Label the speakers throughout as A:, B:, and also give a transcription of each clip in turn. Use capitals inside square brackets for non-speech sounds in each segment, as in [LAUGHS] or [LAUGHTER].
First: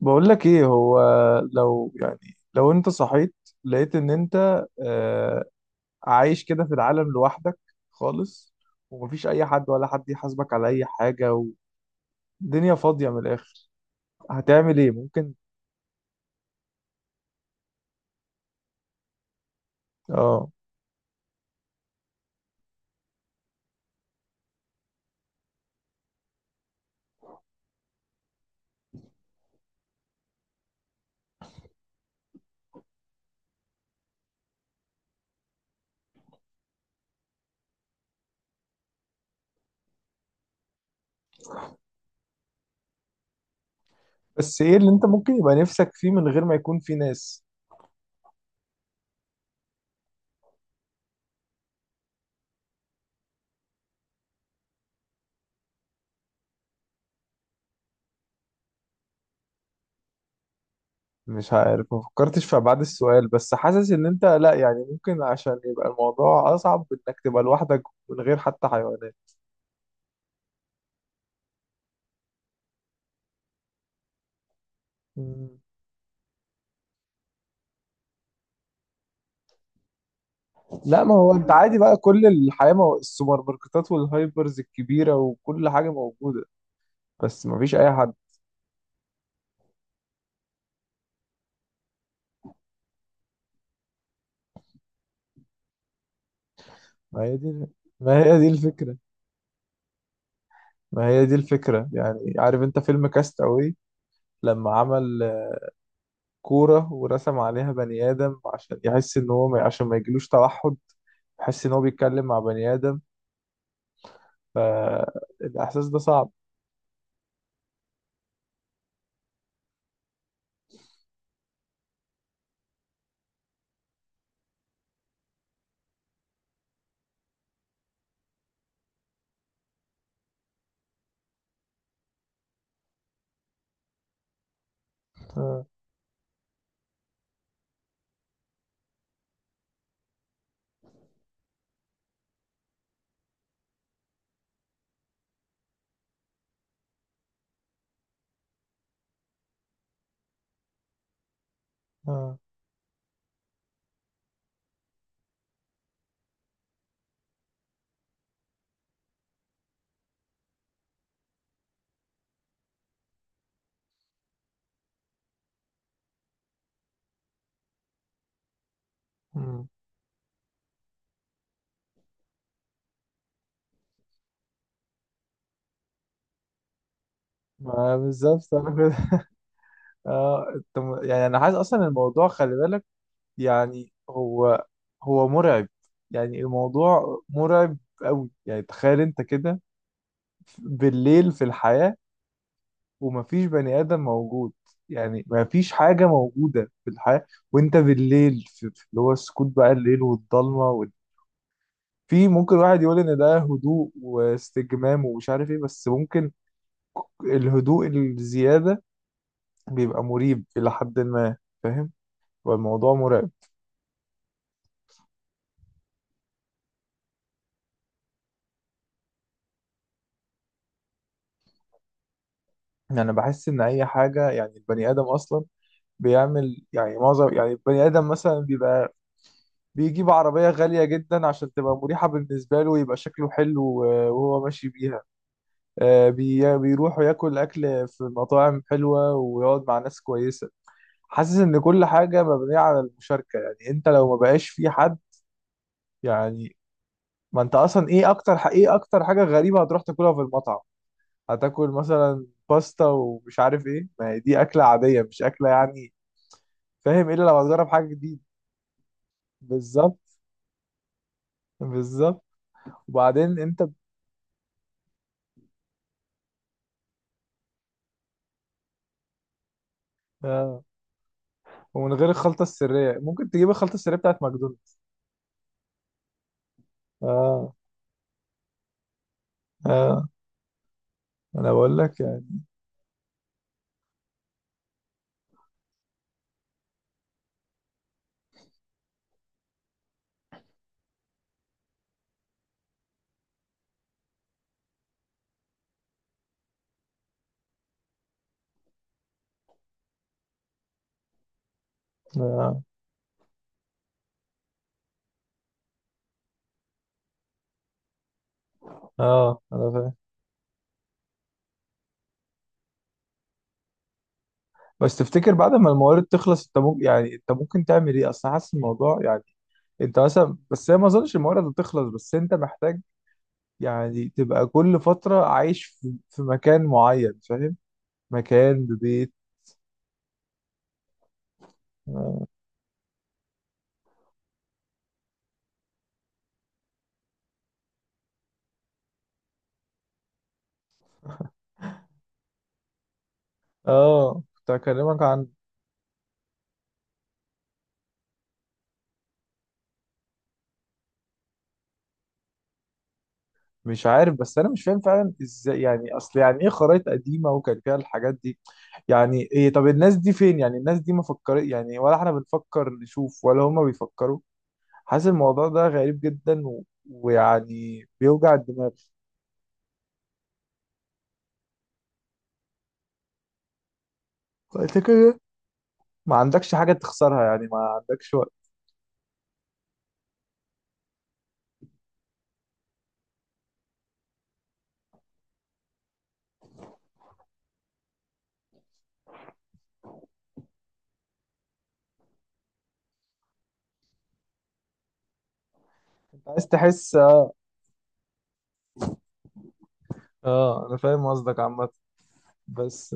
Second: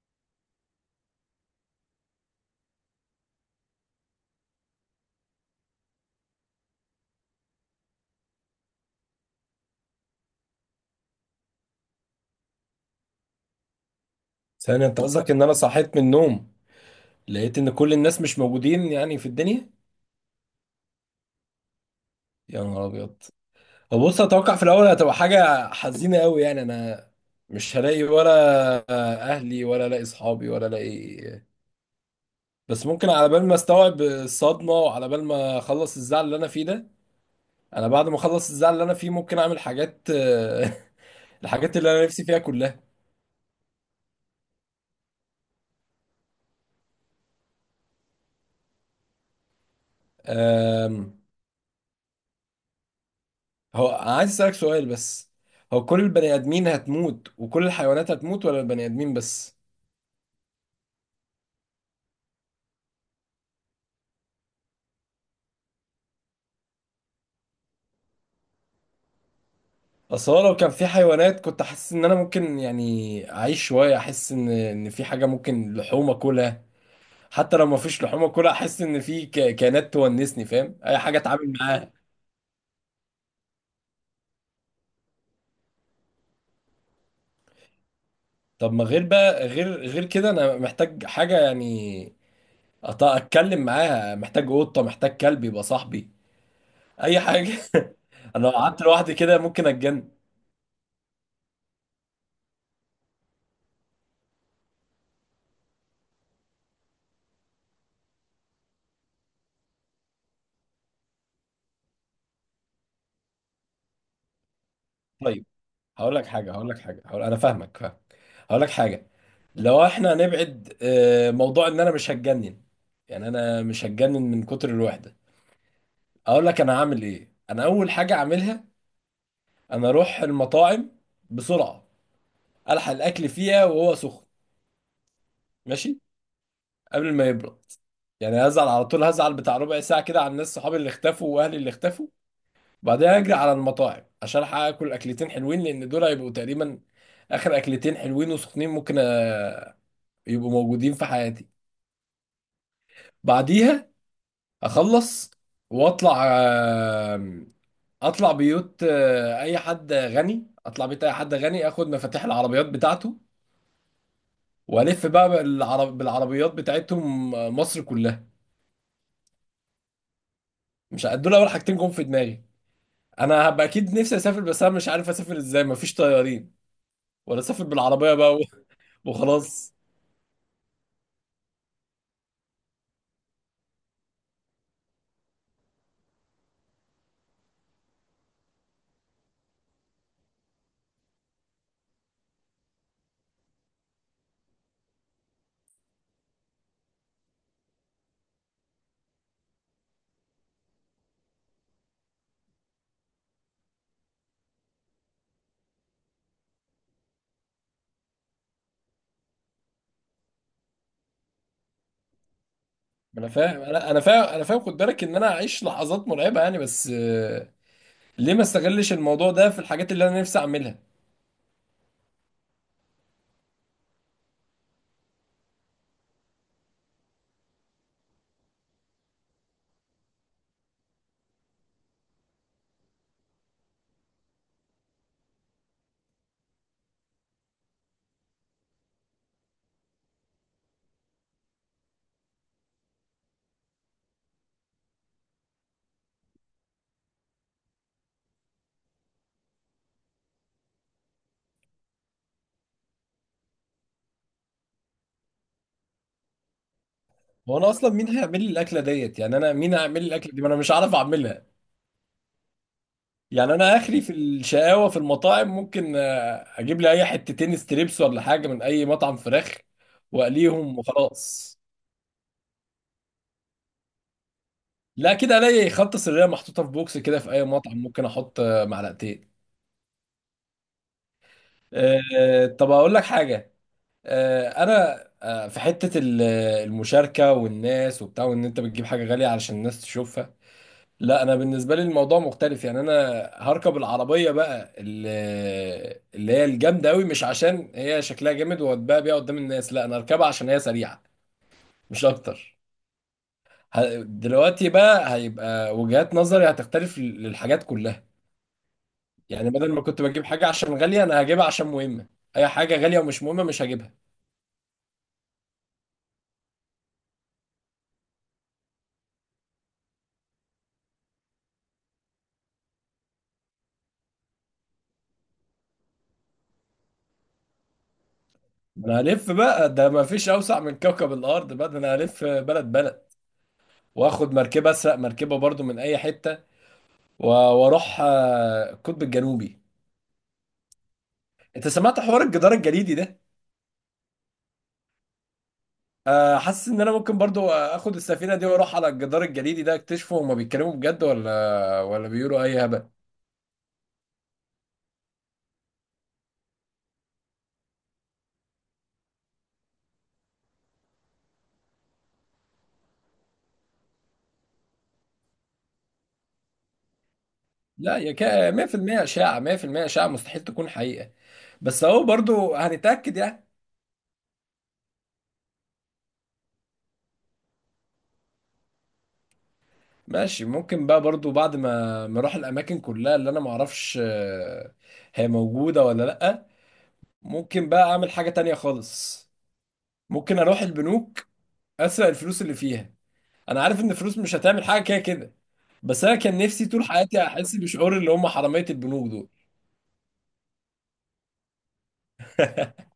A: بقول لك ايه هو. لو يعني لو انت صحيت لقيت ان انت آه، عايش كده في العالم لوحدك خالص، ومفيش اي حد ولا حد يحاسبك على اي حاجة والدنيا فاضية من الاخر، هتعمل
B: ثانية
A: ايه
B: انت قصدك
A: ممكن؟
B: ان انا صحيت من النوم لقيت ان كل الناس مش موجودين يعني في الدنيا؟
A: اه
B: يا نهار ابيض. هو بص اتوقع في الاول هتبقى حاجة حزينة قوي، يعني انا مش هلاقي ولا اهلي ولا الاقي اصحابي ولا الاقي، بس ممكن على بال ما استوعب الصدمة وعلى بال ما اخلص الزعل اللي انا فيه ده، انا بعد ما اخلص الزعل اللي انا فيه ممكن اعمل حاجات [LAUGHS] الحاجات اللي انا نفسي فيها كلها.
A: بس ايه اللي انت ممكن يبقى نفسك فيه من غير ما يكون فيه ناس؟
B: أم، هو أنا عايز اسالك سؤال بس، هو كل البني ادمين هتموت وكل الحيوانات هتموت ولا البني ادمين بس؟
A: مش عارف، ما فكرتش في ابعاد السؤال، بس حاسس ان انت لا يعني ممكن عشان يبقى الموضوع اصعب انك تبقى لوحدك من غير حتى حيوانات.
B: اصل هو لو كان في حيوانات كنت احس ان انا ممكن يعني اعيش شويه، احس ان في حاجه ممكن لحوم اكلها. حتى لو ما فيش لحوم اكلها احس ان في كائنات تونسني، فاهم، اي
A: لا، ما
B: حاجه
A: هو انت
B: اتعامل
A: عادي
B: معاها.
A: بقى، كل الحياة السوبر ماركتات والهايبرز الكبيرة وكل حاجة موجودة، بس ما فيش اي حد.
B: طب ما غير بقى غير كده انا محتاج حاجه يعني اتكلم معاها، محتاج قطه، محتاج كلب يبقى صاحبي،
A: ما
B: اي
A: هي
B: حاجه.
A: دي،
B: [LAUGHS]
A: ما هي
B: انا
A: دي
B: لو قعدت
A: الفكرة.
B: لوحدي كده ممكن اتجنن.
A: ما هي دي الفكرة يعني. عارف انت فيلم كاست اواي لما عمل كورة ورسم عليها بني آدم عشان يحس ان هو ما... عشان ما يجيلوش توحد، يحس ان هو بيتكلم مع بني آدم؟
B: طيب،
A: فالاحساس ده
B: هقول لك
A: صعب.
B: حاجه هقول لك حاجه هقول... انا فاهمك، فاهم. هقول لك حاجه، لو احنا هنبعد موضوع ان انا مش هتجنن، يعني انا مش هتجنن من كتر الوحده، اقول لك انا هعمل ايه. انا اول حاجه اعملها انا اروح المطاعم بسرعه، الحق الاكل فيها وهو سخن،
A: اه.
B: ماشي، قبل ما يبرد. يعني هزعل على طول، هزعل بتاع 1/4 ساعه كده على الناس، صحابي اللي اختفوا واهلي اللي اختفوا، بعدين اجري على المطاعم عشان الحق اكل اكلتين حلوين، لان دول هيبقوا تقريبا اخر اكلتين حلوين وسخنين ممكن يبقوا موجودين في حياتي.
A: اه.
B: بعديها اخلص واطلع اطلع بيوت اي حد غني، اطلع بيت اي حد غني، اخد مفاتيح العربيات بتاعته والف بقى بالعربيات بتاعتهم مصر كلها.
A: مم.
B: مش ه- دول اول حاجتين جم في دماغي. انا هبقى اكيد نفسي اسافر، بس انا مش عارف اسافر ازاي، مفيش طيارين، ولا اسافر
A: ما
B: بالعربيه بقى
A: بالظبط انا
B: [LAUGHS]
A: كده.
B: وخلاص.
A: اه. يعني انا عايز اصلا الموضوع خلي بالك، يعني هو، هو مرعب. يعني الموضوع مرعب قوي. يعني تخيل انت كده بالليل في الحياة ومفيش بني آدم موجود، يعني مفيش حاجة موجودة في الحياة، وانت بالليل في اللي هو السكوت بقى، الليل والضلمة في ممكن واحد يقول ان ده هدوء واستجمام ومش عارف ايه، بس ممكن الهدوء الزيادة بيبقى مريب إلى حد ما، فاهم؟ والموضوع
B: انا
A: مرعب.
B: فاهم، انا فاهم، انا فاهم، خد بالك ان انا اعيش لحظات مرعبه يعني، بس ليه ما استغلش الموضوع ده في الحاجات اللي انا نفسي اعملها؟
A: يعني انا بحس ان اي حاجه، يعني البني ادم اصلا بيعمل، يعني معظم يعني البني ادم مثلا بيبقى بيجيب عربيه غاليه جدا عشان تبقى مريحه بالنسبه له ويبقى شكله حلو وهو ماشي بيها، بيروح ياكل اكل في مطاعم حلوه ويقعد مع ناس كويسه. حاسس ان كل حاجه مبنيه على المشاركه، يعني انت لو ما بقاش في حد يعني، ما انت اصلا ايه اكتر ايه اكتر حاجه غريبه هتروح تاكلها في المطعم؟ هتاكل مثلا باستا ومش عارف ايه، ما هي دي اكله عاديه مش اكله يعني، فاهم؟ الا لو
B: هو
A: هتجرب
B: انا
A: حاجه
B: اصلا مين
A: جديده.
B: هيعمل لي الاكله ديت؟ يعني انا مين
A: بالظبط،
B: هيعمل لي الاكله دي؟ ما انا مش عارف اعملها.
A: بالظبط. وبعدين
B: يعني
A: انت
B: انا اخري في الشقاوه في المطاعم ممكن اجيب لي اي حتتين ستريبس ولا حاجه من اي مطعم فراخ
A: آه.
B: واقليهم وخلاص.
A: ومن غير الخلطه السريه، ممكن تجيب الخلطه السريه بتاعت ماكدونالدز.
B: لا كده الاقي خلطه سريه محطوطه في بوكس كده في اي
A: اه.
B: مطعم، ممكن احط معلقتين.
A: اه. انا بقول لك يعني.
B: طب اقول لك حاجه، انا في حته المشاركه والناس وبتاع، وان انت بتجيب حاجه غاليه علشان الناس تشوفها، لا انا بالنسبه لي الموضوع مختلف. يعني انا هركب العربيه بقى اللي هي الجامده قوي، مش عشان هي شكلها جامد واتباع بيها قدام الناس، لا انا هركبها عشان هي سريعه، مش اكتر.
A: اه.
B: دلوقتي بقى هيبقى وجهات نظري هتختلف للحاجات كلها.
A: اه
B: يعني
A: انا
B: بدل ما
A: فاهم.
B: كنت بجيب حاجه عشان غاليه، انا هجيبها عشان مهمه، اي حاجه غاليه ومش مهمه مش هجيبها.
A: بس تفتكر بعد ما الموارد تخلص انت ممكن، يعني انت ممكن تعمل ايه؟ اصل حاسس الموضوع يعني، انت مثلا، بس هي ما اظنش الموارد هتخلص، بس انت محتاج يعني تبقى كل فتره عايش في مكان معين، فاهم؟ مكان
B: انا
A: ببيت.
B: هلف بقى، ده ما فيش اوسع من كوكب الارض، بقى ده انا هلف
A: اه.
B: بلد بلد، واخد مركبه، اسرق مركبه برضو من اي حته واروح القطب الجنوبي. انت سمعت حوار الجدار الجليدي ده؟
A: كنت هكلمك عن.
B: حاسس ان انا ممكن برضو اخد السفينه دي واروح على الجدار الجليدي ده اكتشفه، هما بيتكلموا بجد ولا بيقولوا اي هبل؟
A: مش عارف، بس انا مش فاهم فعلا ازاي يعني، اصل يعني ايه خرايط قديمه وكان فيها الحاجات دي؟ يعني ايه؟ طب الناس دي فين؟ يعني الناس دي ما فكر، يعني ولا احنا بنفكر نشوف ولا هما بيفكروا؟ حاسس الموضوع ده غريب جدا ويعني
B: لا يا
A: بيوجع
B: كا،
A: الدماغ.
B: 100% اشاعه، 100% اشاعه، مستحيل تكون حقيقه، بس اهو برضو هنتاكد يعني.
A: فانت كده ما عندكش حاجه تخسرها، يعني ما عندكش وقت.
B: ماشي، ممكن بقى برضو بعد ما اروح الاماكن كلها اللي انا ما اعرفش هي موجوده ولا لا، ممكن بقى اعمل حاجه تانية خالص، ممكن اروح البنوك اسرق الفلوس اللي فيها. انا عارف ان الفلوس مش هتعمل حاجه كده كده، بس انا كان
A: عايز
B: نفسي طول
A: تحس،
B: حياتي
A: اه.
B: احس بشعور اللي هم حراميه البنوك دول.
A: انا فاهم قصدك عامه.
B: [LAUGHS]
A: بس،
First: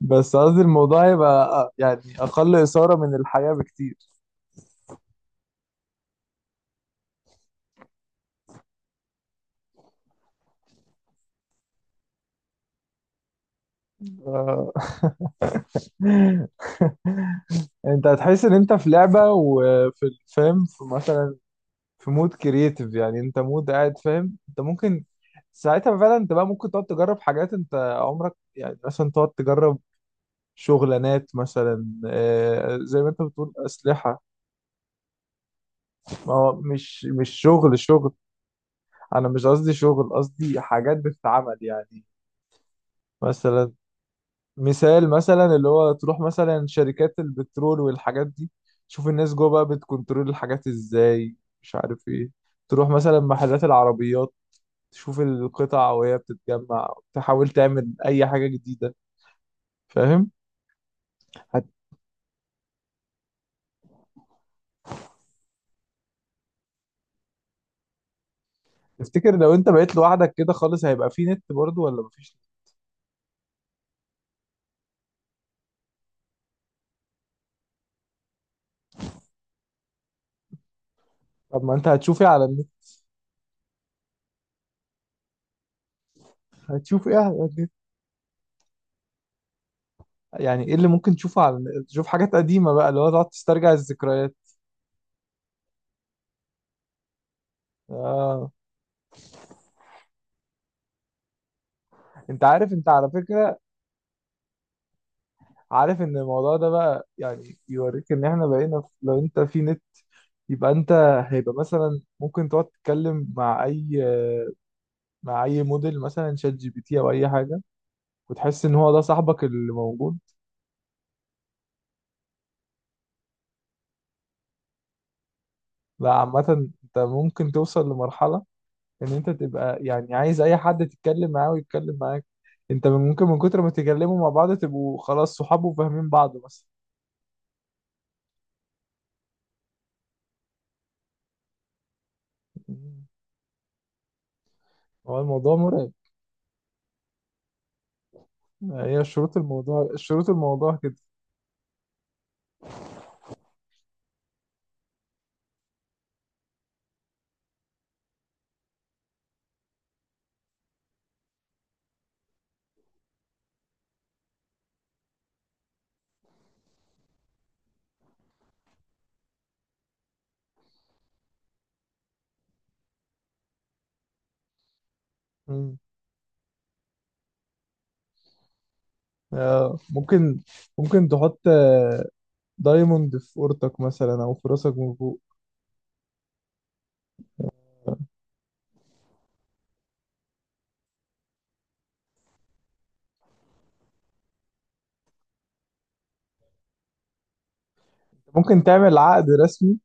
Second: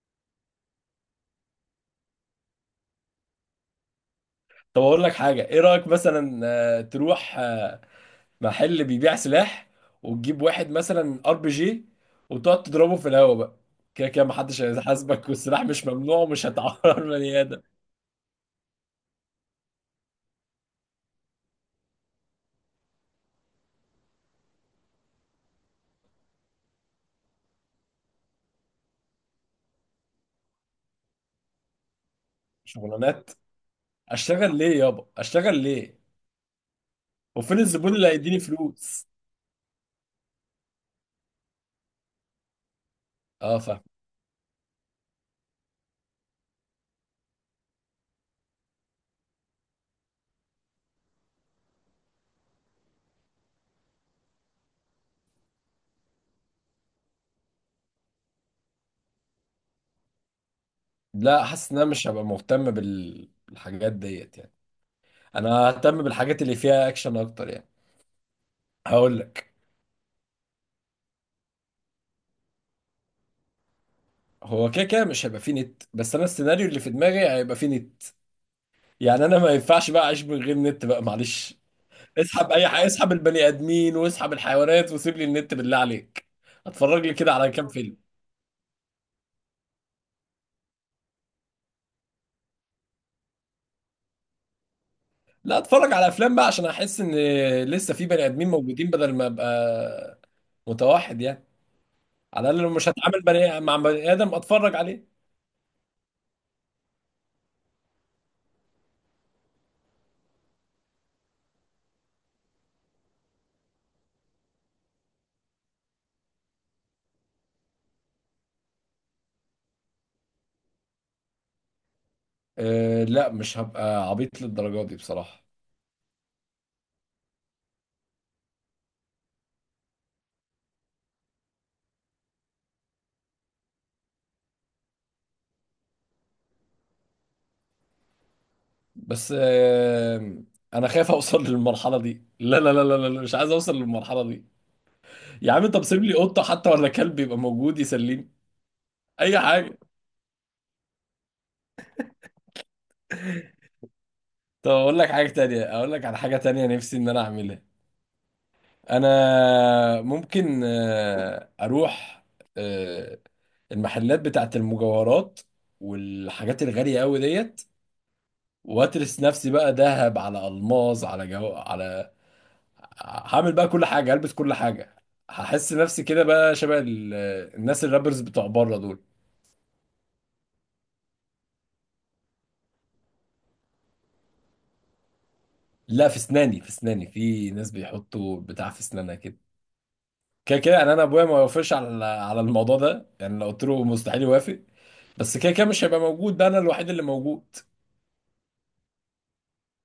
A: بس قصدي الموضوع يبقى يعني اقل اثاره من الحياه بكتير.
B: طب اقول لك حاجه، ايه رايك مثلا تروح محل بيبيع سلاح وتجيب واحد مثلا ار بي جي وتقعد تضربه في الهوا بقى؟ كده كده محدش
A: آه،
B: هيحاسبك، والسلاح مش ممنوع ومش هتعور [LAUGHS] بني ادم.
A: انت هتحس ان انت في لعبة، وفي الفيلم في مثلا في مود كرييتيف، يعني انت مود قاعد، فاهم؟ انت ممكن ساعتها فعلا، انت بقى ممكن تقعد تجرب حاجات انت عمرك، يعني مثلا تقعد تجرب شغلانات مثلا، زي ما انت
B: شغلانات،
A: بتقول اسلحة.
B: اشتغل ليه يابا، اشتغل ليه؟
A: ما هو مش
B: وفين
A: شغل
B: الزبون اللي
A: شغل،
B: هيديني فلوس؟
A: انا مش قصدي شغل، قصدي حاجات بتتعمل يعني.
B: اه
A: مثلا
B: فاهم.
A: مثال، مثلا اللي هو تروح مثلا شركات البترول والحاجات دي، تشوف الناس جوه بقى بتكنترول الحاجات ازاي، مش عارف ايه. تروح مثلا محلات العربيات، تشوف القطع وهي بتتجمع، تحاول تعمل اي حاجة جديدة، فاهم؟
B: لا حاسس ان انا مش هبقى مهتم بالحاجات ديت يعني، انا اهتم بالحاجات اللي فيها اكشن اكتر يعني. هقول
A: هتفتكر
B: لك،
A: لو انت بقيت لوحدك كده خالص هيبقى في نت برضو ولا مفيش؟
B: هو كده كده مش هيبقى فيه نت، بس انا السيناريو اللي في دماغي هيبقى فيه نت، يعني انا ما ينفعش بقى اعيش من غير نت بقى، معلش.
A: طب ما انت هتشوف ايه على
B: اسحب اي
A: النت؟
B: حاجه، اسحب البني ادمين واسحب الحيوانات وسيب لي النت بالله عليك، اتفرج
A: هتشوف
B: لي
A: ايه
B: كده
A: على
B: على كام
A: النت؟
B: فيلم.
A: يعني ايه اللي ممكن تشوفه على النت؟ تشوف حاجات قديمة بقى اللي هو تقعد تسترجع الذكريات؟
B: لا اتفرج على افلام بقى عشان احس ان لسه في بني ادمين
A: اه.
B: موجودين بدل ما ابقى متوحد يعني،
A: انت
B: على الاقل لو
A: عارف انت
B: مش
A: على
B: هتعامل
A: فكرة،
B: بني مع بني ادم اتفرج عليه.
A: عارف ان الموضوع ده بقى يعني يوريك ان احنا بقينا لو انت في نت، يبقى انت هيبقى مثلا ممكن تقعد تتكلم مع اي، مع اي موديل مثلا شات جي بي تي او اي حاجه، وتحس ان هو ده صاحبك اللي موجود.
B: أه لا مش هبقى عبيط للدرجه دي بصراحه.
A: لا عامه انت ممكن توصل لمرحله ان انت تبقى يعني عايز اي حد تتكلم معاه ويتكلم معاك. ممكن من كتر ما تتكلموا مع بعض تبقوا خلاص صحاب وفاهمين بعض مثلا.
B: بس انا خايف اوصل للمرحله دي، لا لا لا
A: مم.
B: لا لا، مش عايز اوصل للمرحله دي.
A: هو
B: يا
A: الموضوع
B: عم طب
A: مرعب.
B: سيب لي قطه حتى ولا كلب يبقى موجود يسليني،
A: هي شروط
B: اي حاجه.
A: الموضوع، شروط الموضوع.
B: طب اقول لك حاجه تانية، اقول لك على حاجه تانية نفسي ان انا اعملها، انا ممكن اروح آه، المحلات بتاعت المجوهرات والحاجات الغاليه قوي ديت، واترس نفسي بقى ذهب على الماظ على، هعمل بقى كل حاجه، هلبس كل حاجه، هحس
A: كده،
B: نفسي كده بقى شبه الناس الرابرز بتوع بره دول.
A: ممكن، ممكن تحط دايموند في أوضتك مثلا أو في راسك من فوق.
B: لا في اسناني، في اسناني، في ناس بيحطوا بتاع في اسنانها كده. كده كده يعني انا ابويا ما يوافقش على على الموضوع ده، يعني لو قلت له مستحيل يوافق، بس كده كده مش هيبقى موجود، ده انا الوحيد اللي موجود.
A: ممكن تعمل عقد رسمي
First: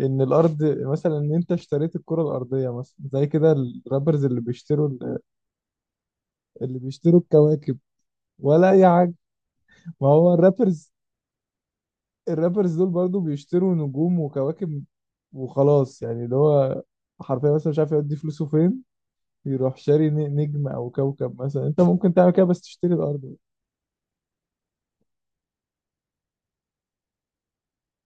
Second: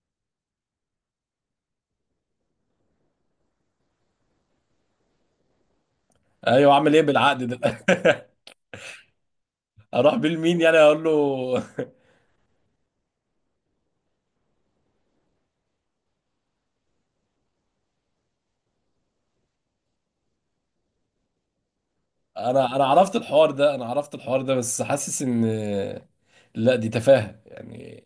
A: إن الأرض، مثلا إن أنت اشتريت الكرة الأرضية مثلا زي كده الرابرز اللي بيشتروا
B: ايوه،
A: اللي
B: اعمل ايه
A: بيشتروا
B: بالعقد
A: الكواكب
B: ده؟
A: ولا أي حاجة.
B: [LAUGHS]
A: ما
B: اروح بيه
A: هو
B: لمين يعني،
A: الرابرز،
B: اقول له؟
A: الرابرز دول برضو بيشتروا نجوم وكواكب وخلاص، يعني اللي هو حرفيا مثلا مش عارف يودي فلوسه فين، يروح شاري نجم أو كوكب مثلا. أنت ممكن تعمل
B: [LAUGHS]
A: كده بس
B: انا
A: تشتري
B: عرفت
A: الأرض.
B: الحوار ده، انا عرفت الحوار ده، بس حاسس ان لا دي تفاهة يعني.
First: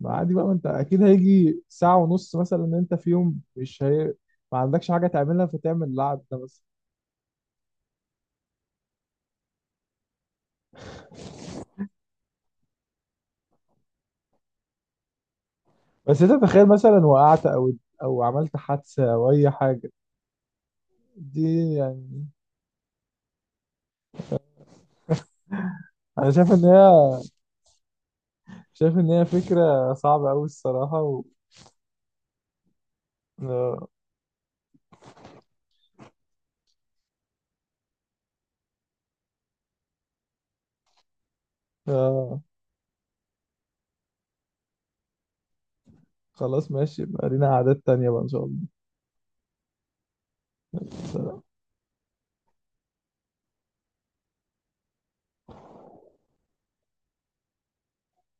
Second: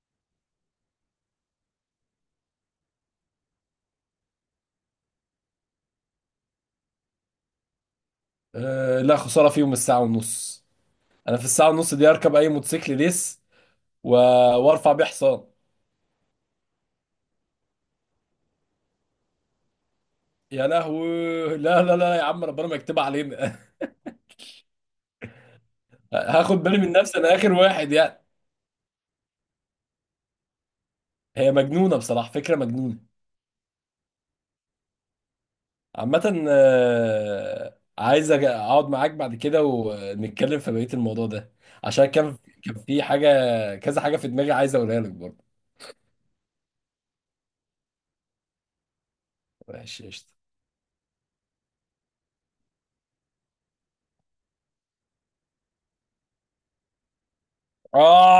A: ما عادي بقى، ما انت اكيد هيجي ساعة ونص مثلا ان انت في يوم مش هي... ما عندكش حاجة تعملها فتعمل القعد ده بس.
B: لا خسارة فيهم الساعة ونص، انا في الساعه ونص دي اركب اي موتوسيكل ريس و... وارفع بيه حصان.
A: بس انت تخيل مثلا وقعت او او عملت حادثة او اي حاجة،
B: يا لهوي
A: دي
B: لا لا لا، يا
A: يعني.
B: عم ربنا ما يكتبها علينا. [LAUGHS]
A: انا شايف
B: هاخد
A: ان
B: بالي
A: هي،
B: من نفسي انا، اخر واحد يعني.
A: شايف ان هي فكرة صعبة قوي الصراحة
B: هي مجنونه بصراحه، فكره مجنونه.
A: آه...
B: عامه عايز اقعد معاك بعد كده ونتكلم في بقيه الموضوع ده، عشان كان،
A: آه...
B: كان في حاجه، كذا حاجه في دماغي عايز اقولها لك برضه.
A: خلاص ماشي بقى، لينا قعدات تانية بقى ان شاء الله.
B: ماشي قشطه.
A: سلام.
B: آه